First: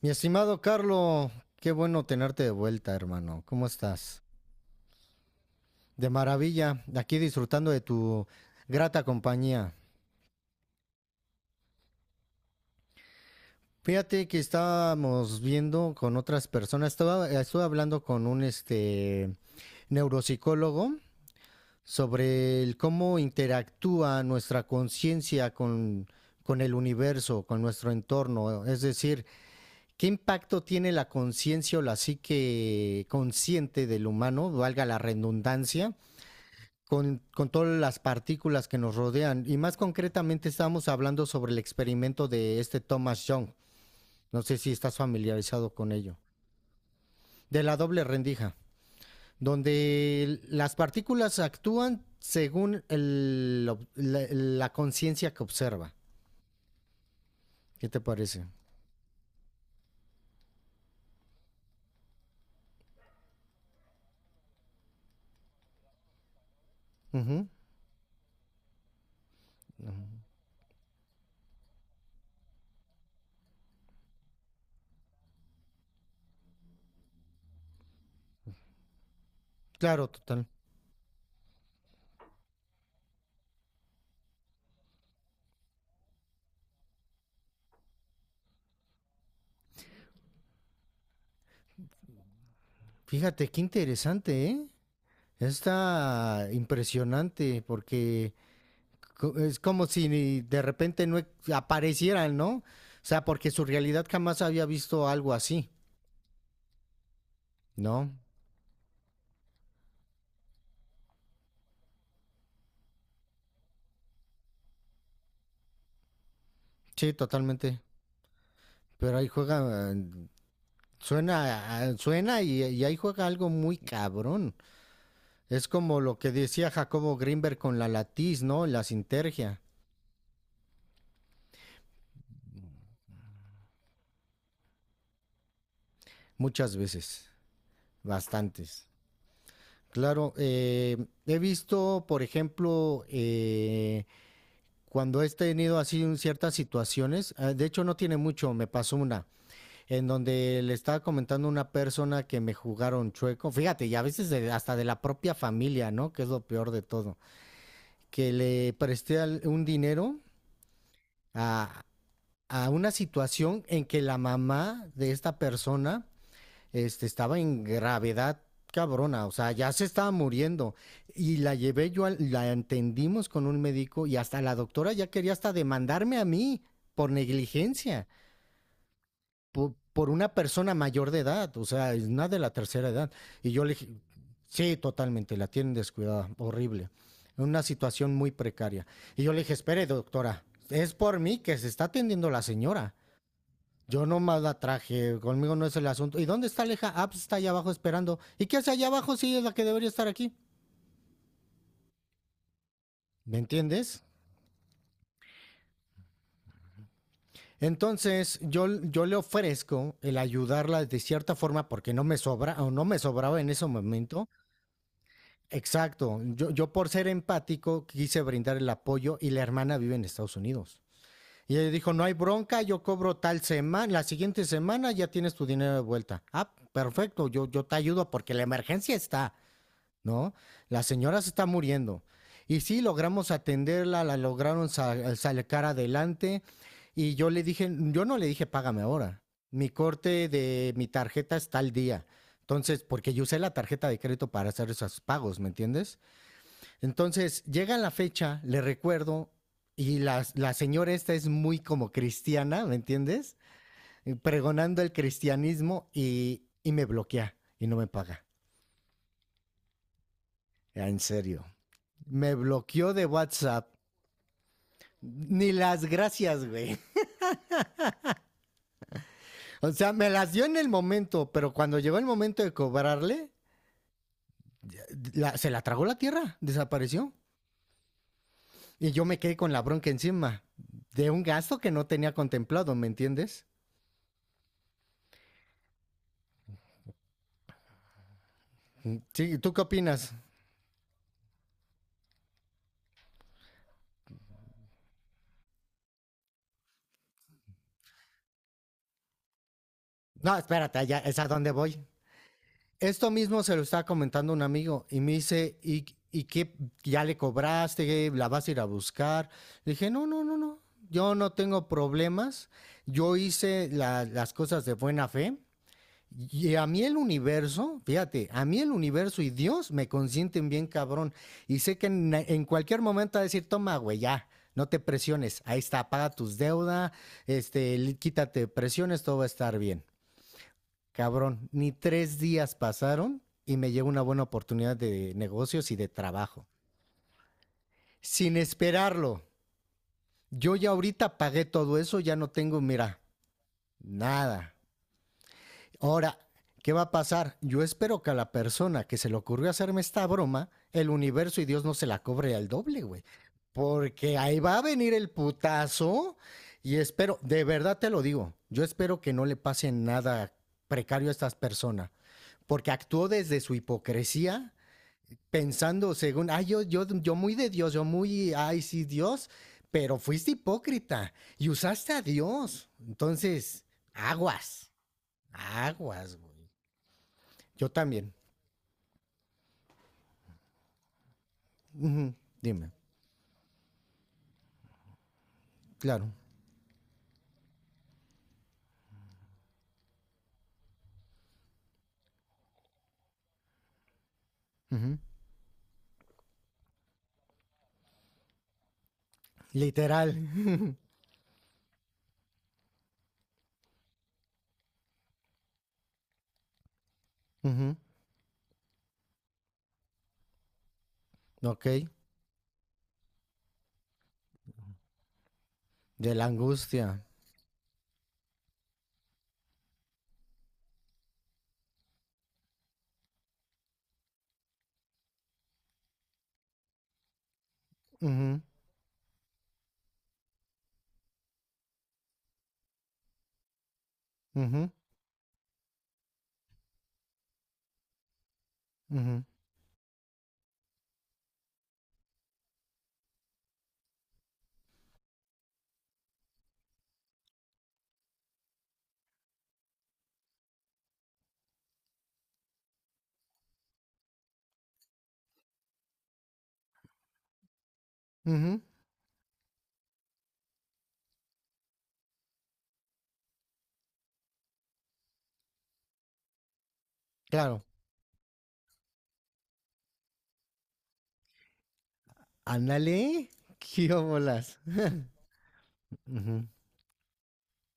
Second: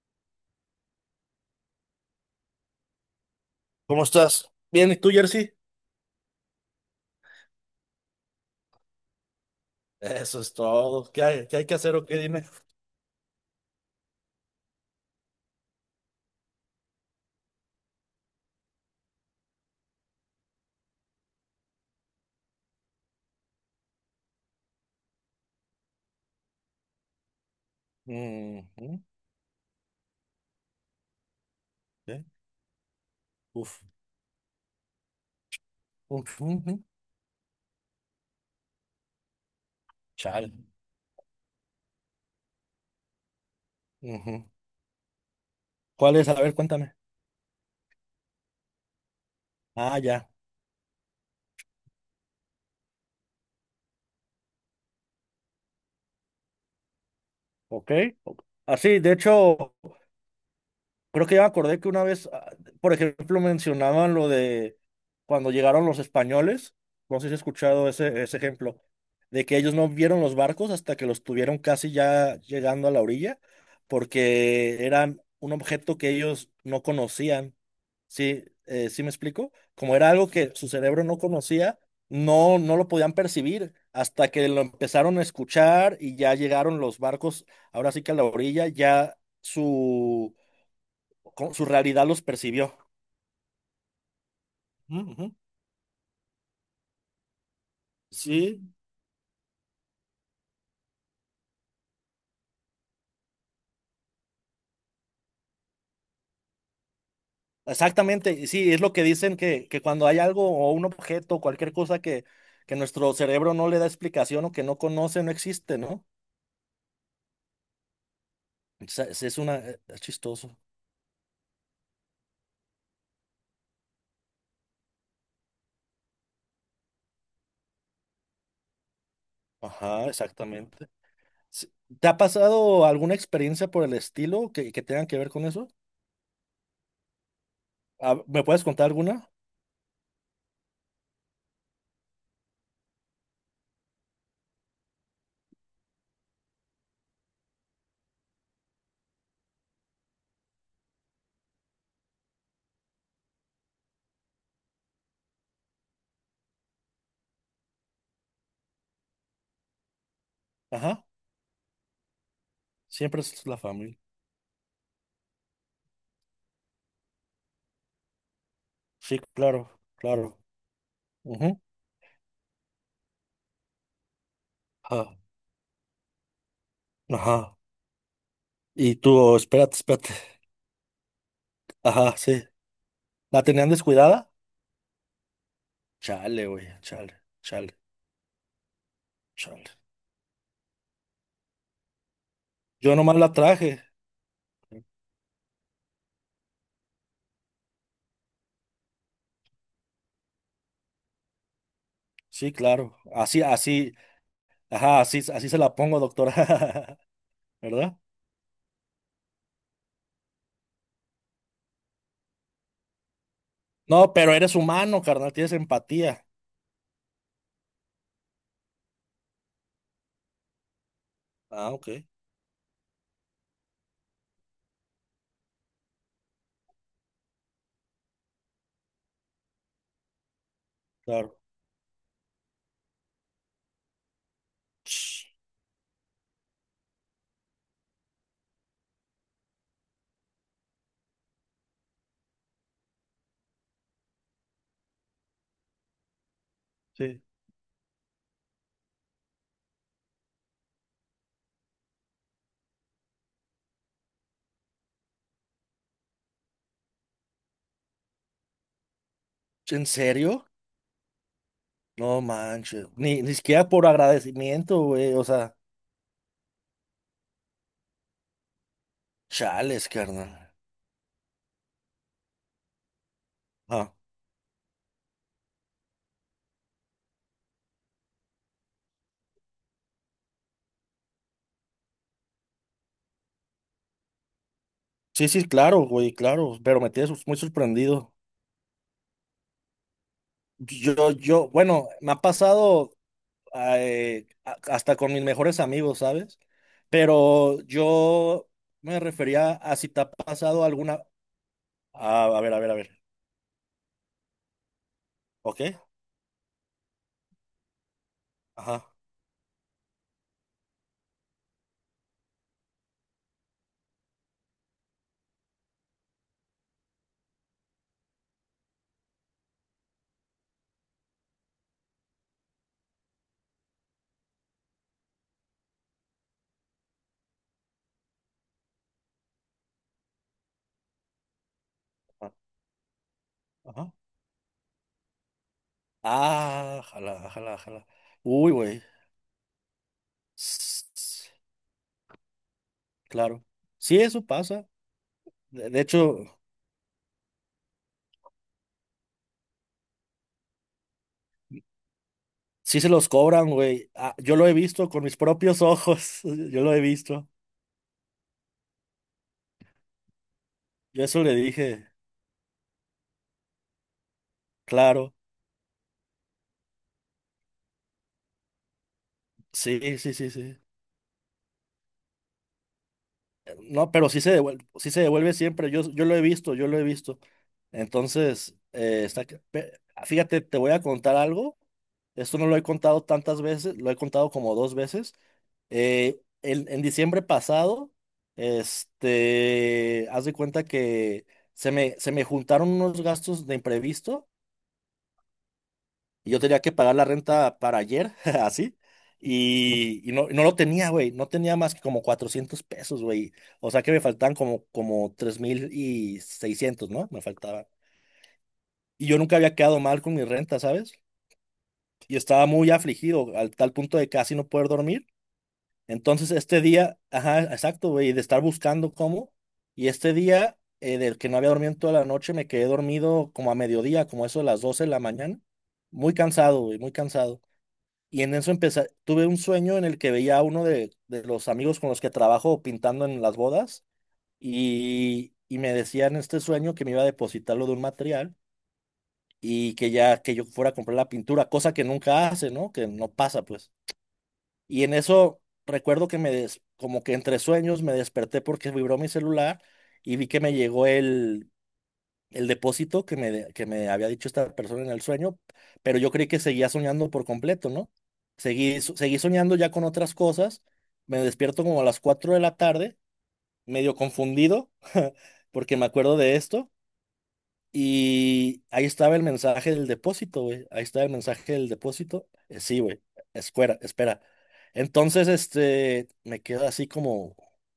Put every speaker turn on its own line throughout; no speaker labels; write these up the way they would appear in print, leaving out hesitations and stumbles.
Mi estimado Carlo, qué bueno tenerte de vuelta, hermano. ¿Cómo
¿Cómo
estás?
estás? Bien, ¿y tú, Jersey?
De maravilla, aquí disfrutando de tu grata compañía.
Eso es todo. ¿Qué hay que hacer o qué dime?
Fíjate que estábamos viendo con otras personas, estuve hablando con un neuropsicólogo sobre el cómo interactúa nuestra conciencia con el universo, con nuestro entorno. Es
Ujú.
decir, ¿qué impacto tiene la conciencia o la
¿Qué?
psique
Uf.
consciente del humano, valga la redundancia,
Uf, ujú.
con todas las partículas que nos rodean? Y más concretamente
Chale.
estamos hablando sobre el experimento de este Thomas Young. No
Ujú.
sé si estás familiarizado con
¿Cuál
ello.
es? A ver, cuéntame.
De la doble rendija,
Ah, ya.
donde las partículas actúan según la conciencia que observa. ¿Qué
Ok.
te
Ok.
parece?
Así, de hecho, creo que ya me acordé que una vez, por ejemplo, mencionaban lo de cuando llegaron los españoles. No sé si has
Ujú.
escuchado ese ejemplo, de que ellos no vieron los barcos hasta que los tuvieron casi ya llegando a la orilla, porque eran un objeto que ellos no conocían. Sí, sí me explico. Como
Claro,
era algo
total.
que su cerebro no conocía, no, no lo podían percibir hasta que lo empezaron a escuchar y ya llegaron los barcos, ahora sí que a la orilla, ya su, su realidad los percibió.
Fíjate, qué interesante, ¿eh?
Ujú, ujú.
Está impresionante porque
Sí,
es como si de repente aparecieran, ¿no? O sea, porque su realidad jamás había visto algo así, ¿no?
exactamente, y sí, es lo que dicen que, cuando hay algo o un objeto, cualquier cosa que, nuestro cerebro no le da explicación o que no conoce, no existe, ¿no?
Sí, totalmente. Pero
Es,
ahí
es una, eh,
juega,
es chistoso.
suena, suena y ahí juega algo muy cabrón. Es como lo que decía Jacobo Grinberg con la latiz, ¿no? La sinergia.
Ajá, exactamente. Sí. ¿Te ha pasado alguna experiencia por el estilo que, tenga que ver con eso?
Muchas veces,
¿Me puedes
bastantes.
contar alguna?
Claro, he visto, por ejemplo, cuando he tenido así ciertas situaciones, de hecho no tiene mucho, me pasó una, en donde le estaba comentando a una persona que me jugaron chueco. Fíjate, y a veces hasta de la propia familia, ¿no? Que es lo peor de todo. Que le presté un dinero
Ajá,
a, a una
siempre es la
situación en
familia.
que la mamá de esta persona estaba en gravedad
Sí,
cabrona, o sea,
claro,
ya se estaba
claro.
muriendo. Y la
Ujú.
llevé yo, la entendimos con un médico y hasta la doctora ya
Ajá,
quería hasta demandarme a mí por
ajá.
negligencia.
Y tú,
Por
espérate,
por, una
espérate.
persona mayor de edad, o sea, es
Ajá,
nada de
sí.
la tercera edad.
¿La
Y yo
tenían
le dije,
descuidada?
sí, totalmente, la tienen descuidada,
Chale, güey,
horrible,
chale,
en una
chale,
situación muy precaria. Y yo le dije,
chale.
espere, doctora, es por mí que se está atendiendo la señora.
Yo nomás la traje.
Yo nomás la traje, conmigo no es el asunto. ¿Y dónde está Aleja? Ah, pues está allá abajo esperando. ¿Y qué hace allá abajo si es la que debería estar aquí?
Sí, claro.
¿Me
Así, así,
entiendes?
ajá, así, así se la pongo, doctora. ¿Verdad?
Entonces, yo le ofrezco el ayudarla de cierta forma porque no me sobra o no me sobraba en ese
No,
momento.
pero eres humano, carnal, tienes
Exacto.
empatía.
Yo por ser empático quise brindar el apoyo y la hermana vive en Estados Unidos. Y ella
Ah, ok,
dijo, no hay bronca, yo cobro tal semana, la siguiente semana ya tienes tu dinero de vuelta. Ah, perfecto, yo te ayudo porque la emergencia está, ¿no? La señora se
claro.
está muriendo. Y sí, logramos atenderla, la lograron sacar adelante. Y yo le dije, yo no le dije, págame ahora. Mi corte de mi tarjeta está al día. Entonces, porque yo usé la tarjeta de crédito para hacer esos pagos, ¿me entiendes?
Sí.
Entonces, llega la fecha, le recuerdo, y la señora esta es muy como cristiana, ¿me entiendes? Pregonando el cristianismo y me bloquea y no me paga.
¿En serio?
Ah, en serio.
No
Me
manches.
bloqueó de
Ni
WhatsApp.
siquiera por agradecimiento, güey. O
Ni
sea,
las gracias, güey. O
chales,
sea, me las dio
carnal.
en el momento, pero cuando llegó el momento de cobrarle,
Ah,
se la tragó la tierra, desapareció. Y yo me quedé con la bronca encima de un gasto que no tenía contemplado, ¿me entiendes?
sí, sí, claro, güey, claro. Pero me tienes muy sorprendido.
Sí, ¿tú qué opinas?
Yo, bueno, me ha pasado hasta con mis mejores amigos, ¿sabes? Pero yo me refería a si te ha
No,
pasado
espérate, ya
alguna.
es a dónde voy.
Ah, a ver, a ver, a ver.
Esto mismo se lo estaba comentando un amigo y me dice,
¿Ok?
¿y qué? ¿Ya le cobraste? ¿La vas a ir a
Ajá.
buscar? Le dije, no, no, no, no. Yo no tengo problemas. Yo hice las cosas de buena fe. Y a mí el universo, fíjate, a mí el universo y Dios me consienten bien cabrón. Y sé que en cualquier momento va a decir, toma, güey, ya, no te presiones. Ahí está, paga tus deudas, quítate presiones, todo va a estar bien. Cabrón, ni tres
ah,
días pasaron y me llegó
Ajá.
una buena oportunidad de negocios y de trabajo.
Ah, jala, jala, jala.
Sin
Uy, güey.
esperarlo. Yo ya ahorita
S-
pagué todo eso, ya no tengo, mira,
Claro. Sí, eso
nada.
pasa. De
Ahora,
hecho,
¿qué va a pasar? Yo espero que a la persona que se le ocurrió hacerme esta broma, el universo y Dios no se la cobre al
sí
doble,
se
güey.
los cobran, güey. Ah,
Porque
yo
ahí
lo he
va a
visto
venir
con
el
mis propios
putazo
ojos. Yo lo
y
he
espero,
visto.
de verdad te lo digo, yo espero que no le pase nada
Yo
precario a
eso
estas
le dije,
personas. Porque actuó desde su hipocresía,
claro.
pensando según, ay, yo muy de Dios, yo muy, ay, sí, Dios, pero
Sí, sí, sí,
fuiste
sí.
hipócrita y usaste a Dios. Entonces,
No, pero
aguas,
sí se devuelve siempre. Yo lo
aguas,
he
güey.
visto, yo lo he visto.
Yo también.
Entonces, fíjate, te voy a contar algo.
Ujú.
Esto no lo he
Dime,
contado tantas veces, lo he contado como dos veces.
claro.
En diciembre pasado, haz de cuenta que se me juntaron unos gastos de imprevisto
Ujú.
y yo tenía que pagar la renta para ayer, así, y
Literal.
no, no lo tenía, güey, no tenía más que como 400 pesos, güey, o sea que me faltaban como 3.600, ¿no? Me faltaba.
Ujú.
Y yo nunca había quedado mal con mi renta, ¿sabes?
Ok,
Y estaba muy afligido, al tal punto de casi no poder dormir.
de la
Entonces este día,
angustia.
ajá, exacto, güey, de estar buscando cómo, y este día, del que no había dormido en toda la noche, me quedé dormido como a mediodía, como eso de las 12 de la mañana. Muy cansado, güey, muy cansado. Y en
Ujú,
eso empecé, tuve un sueño en el que veía a uno de los amigos con los que trabajo pintando en las bodas
ujú,
y me decía en este sueño que me iba a depositarlo de un material
ujú,
y que ya que yo fuera a comprar la pintura, cosa que nunca hace, ¿no? Que no pasa, pues. Y en eso recuerdo que como que entre sueños me desperté porque vibró mi celular y vi que me llegó el depósito que me había dicho esta persona en el sueño, pero yo creí que seguía soñando por completo, ¿no?
ujú.
Seguí soñando ya con otras cosas, me despierto como a las 4 de la tarde, medio confundido, porque me acuerdo de esto,
Claro.
y ahí estaba el mensaje del depósito, güey. Ahí estaba el mensaje del depósito. Sí, güey.
Ándale,
Espera,
qué
espera.
bolas.
Entonces, me
Ujú.
quedo así como,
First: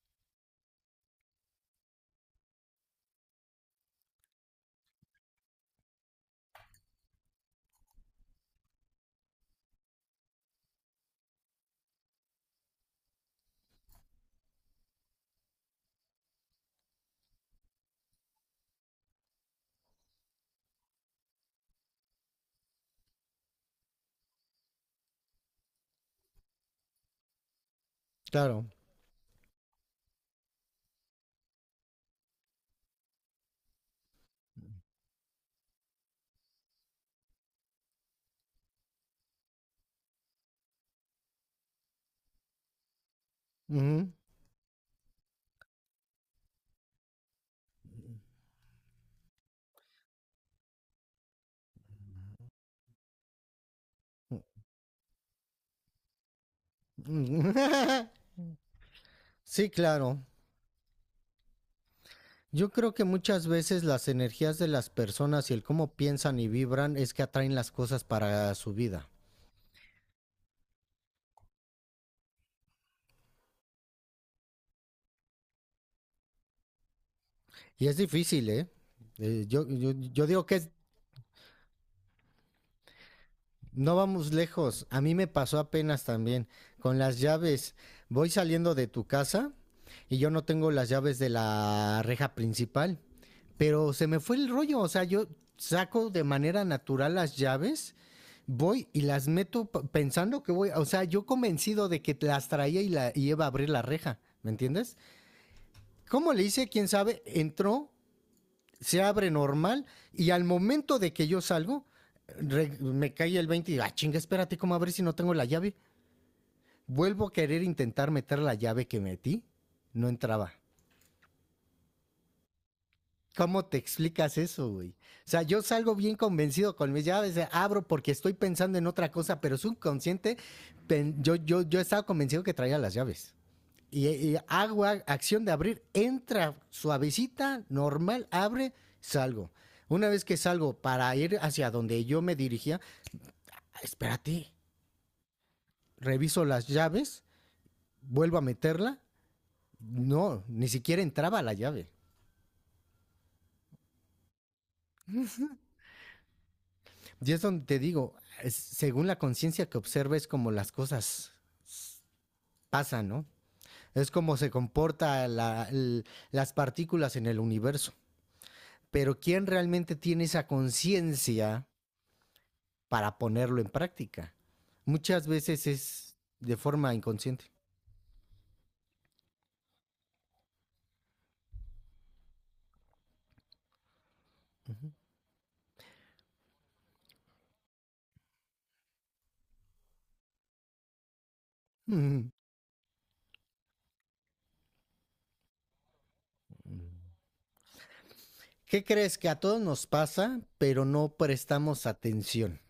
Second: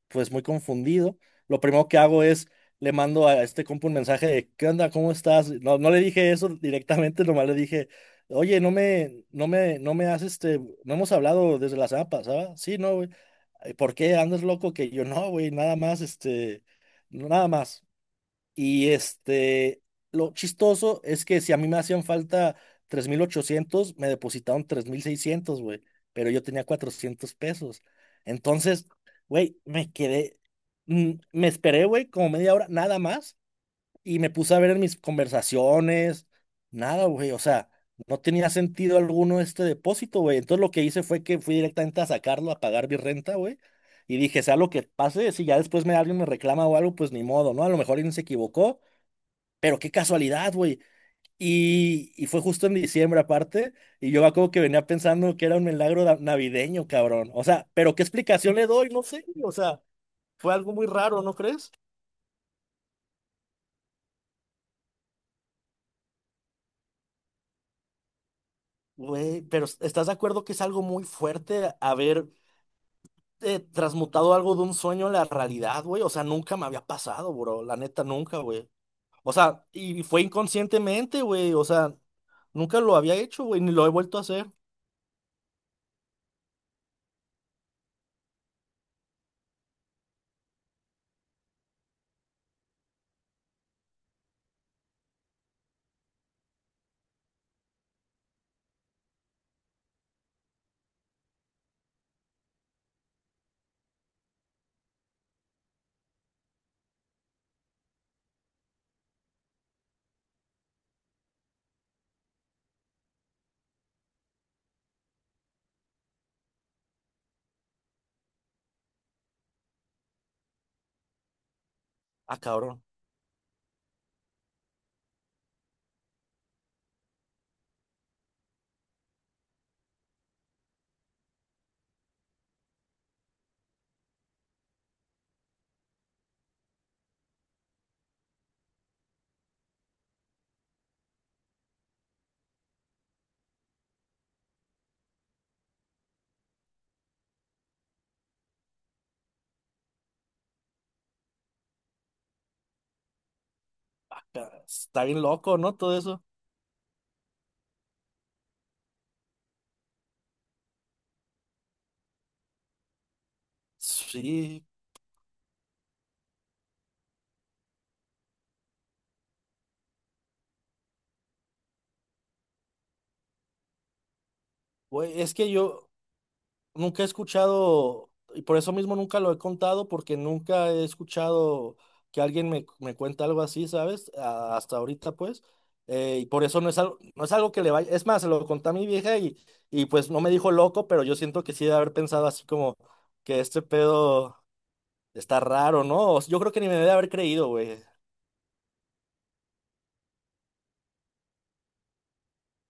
pues muy confundido. Lo primero que hago es, le mando a este compa un mensaje de, ¿qué onda? ¿Cómo estás? No, no le dije eso directamente, nomás le dije, oye, no me has, no hemos hablado desde la semana pasada. Sí, no, güey. "Ay, ¿por qué andas loco? Que yo no, güey, nada más, no, nada más. Y este, lo chistoso es que si a mí me hacían falta 3.800, me depositaron 3.600, güey, pero yo tenía 400 pesos.
Claro.
Entonces, güey, me quedé, me esperé, güey, como media hora, nada más, y me puse a ver en mis conversaciones, nada, güey, o sea, no tenía sentido alguno este depósito, güey. Entonces lo que hice fue que fui directamente a sacarlo, a pagar mi renta, güey.
Ujú,
Y dije, sea lo que pase, si ya después me alguien me reclama o algo, pues ni modo, ¿no? A lo mejor alguien se equivocó, pero qué casualidad, güey. Y fue justo en diciembre aparte, y yo como que venía pensando que era un milagro navideño, cabrón. O
ujú.
sea, pero ¿qué explicación le doy? No sé, o
Sí,
sea,
claro.
fue algo muy raro, ¿no crees?
Yo creo que muchas veces las energías de las personas y el cómo piensan y vibran es que atraen las cosas para su vida.
Güey, pero ¿estás de acuerdo que es algo muy fuerte haber transmutado algo de un sueño a la realidad, güey? O sea, nunca me había pasado, bro, la
Y es
neta, nunca,
difícil, ¿eh?
güey. O sea, y fue
Yo digo que es.
inconscientemente, güey, o sea, nunca lo había hecho, güey, ni lo he
No
vuelto a
vamos
hacer.
lejos. A mí me pasó apenas también con las llaves. Voy saliendo de tu casa y yo no tengo las llaves de la reja principal, pero se me fue el rollo. O sea, yo saco de manera natural las llaves, voy y las meto pensando que voy. O sea, yo convencido de que las traía y y iba a abrir la reja. ¿Me entiendes? ¿Cómo le hice? ¿Quién sabe? Entró, se abre normal y al momento de que yo salgo, me cae el 20 y digo, ah, chinga, espérate, ¿cómo abrir si no tengo la llave? Vuelvo a querer intentar meter la llave que metí, no entraba.
Ah, cabrón,
¿Cómo te explicas eso, güey? O sea, yo salgo bien convencido con mis llaves, abro porque estoy pensando en otra cosa, pero subconsciente, yo estaba convencido que traía las llaves. Y hago acción de abrir, entra suavecita, normal, abre, salgo. Una vez que salgo para ir hacia donde yo me dirigía, "Ah, espérate, reviso las llaves, vuelvo a meterla. No, ni siquiera entraba la llave."
está bien loco, ¿no? Todo eso.
Y es donde te digo, según la conciencia que observes, como las cosas pasan, ¿no? Es como se
Sí,
comporta las partículas en el universo. Pero ¿quién realmente tiene esa conciencia para ponerlo en práctica?
güey,
Muchas
es que
veces
yo
es de forma
nunca he
inconsciente.
escuchado, y por eso mismo nunca lo he contado, porque nunca he escuchado que alguien me cuente algo así, ¿sabes? Hasta ahorita, pues. Y por eso no es algo, que le vaya. Es más, se lo conté a mi vieja y pues no me dijo loco, pero yo siento que sí de haber pensado
¿Qué
así como que este pedo está raro, ¿no? O sea, yo creo que ni me debe haber creído, güey.
crees que a todos nos pasa, pero no prestamos atención?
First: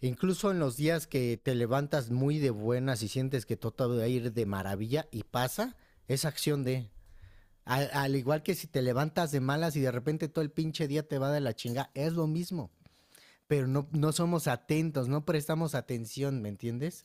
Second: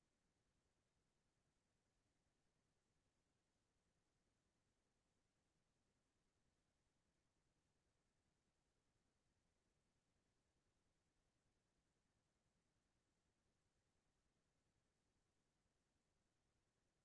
Incluso en los días que te levantas muy de buenas y sientes que todo va a ir de maravilla y pasa, es acción de... Al, al igual que si te levantas de malas y de repente todo el pinche día te va de la chinga, es lo mismo. Pero no, no somos atentos, no prestamos atención, ¿me entiendes?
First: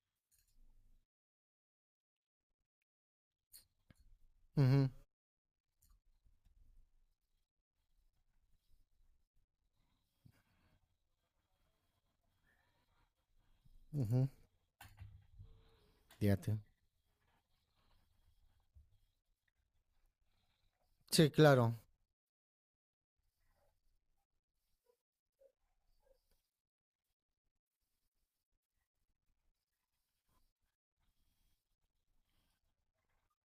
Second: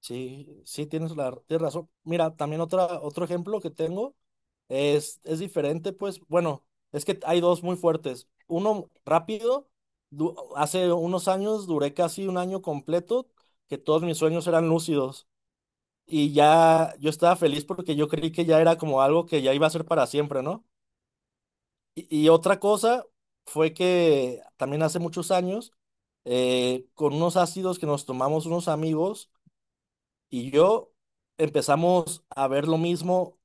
Sí, sí, tienes la, tienes razón. Mira, también otra, otro ejemplo que tengo.
Ujú,
Es diferente, pues, bueno, es que hay dos muy fuertes. Uno rápido, hace unos años duré casi un año completo que todos mis
ujú,
sueños eran lúcidos y
fíjate.
ya yo estaba feliz porque yo creí que ya era como algo que ya iba a ser para siempre, ¿no?
Sí, claro.
Y otra cosa fue que también hace muchos años, con unos ácidos que nos tomamos unos amigos y yo empezamos a ver lo mismo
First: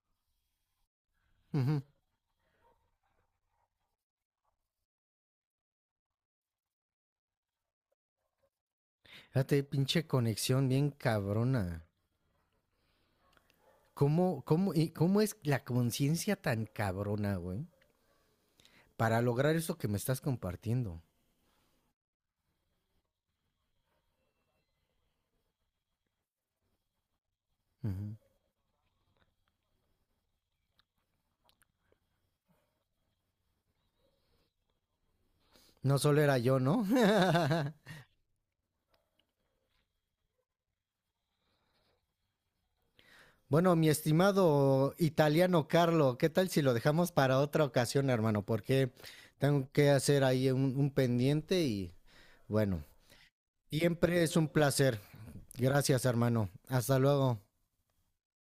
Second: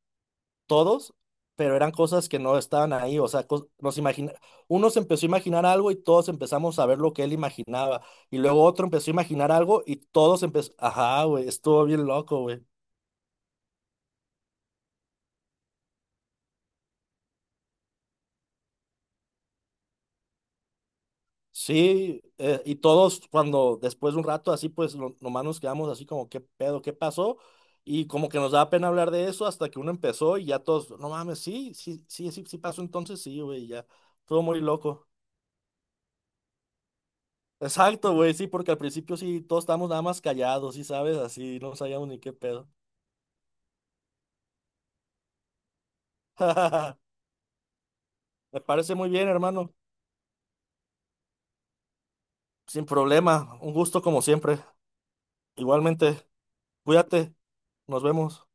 todos, pero
Ujú.
eran cosas que no estaban ahí, o sea, nos imagina, uno se empezó a imaginar algo y todos empezamos a ver lo que él imaginaba, y luego otro empezó a imaginar
Fíjate,
algo y
pinche
todos
conexión
empezó,
bien
ajá, güey,
cabrona.
estuvo bien loco, güey.
¿Y cómo es la conciencia tan cabrona, güey? Para lograr eso que me estás compartiendo.
Sí, y todos cuando después de un rato así, pues nomás nos quedamos así como, ¿qué pedo? ¿Qué pasó? Y
Ujú.
como que nos daba pena hablar de eso hasta que uno empezó y ya todos, no mames, sí, sí, sí, sí, sí pasó entonces, sí, güey, ya, todo muy loco.
No solo era yo, ¿no?
Exacto, güey, sí, porque al principio sí, todos estábamos nada más callados, sí, sabes, así, no sabíamos ni qué pedo.
Bueno, mi estimado italiano Carlo, ¿qué tal si lo dejamos para otra ocasión, hermano?
Me
Porque
parece muy bien,
tengo
hermano.
que hacer ahí un pendiente y bueno,
Sin problema, un gusto como
siempre es un
siempre.
placer. Gracias,
Igualmente,
hermano. Hasta
cuídate,
luego.
nos vemos.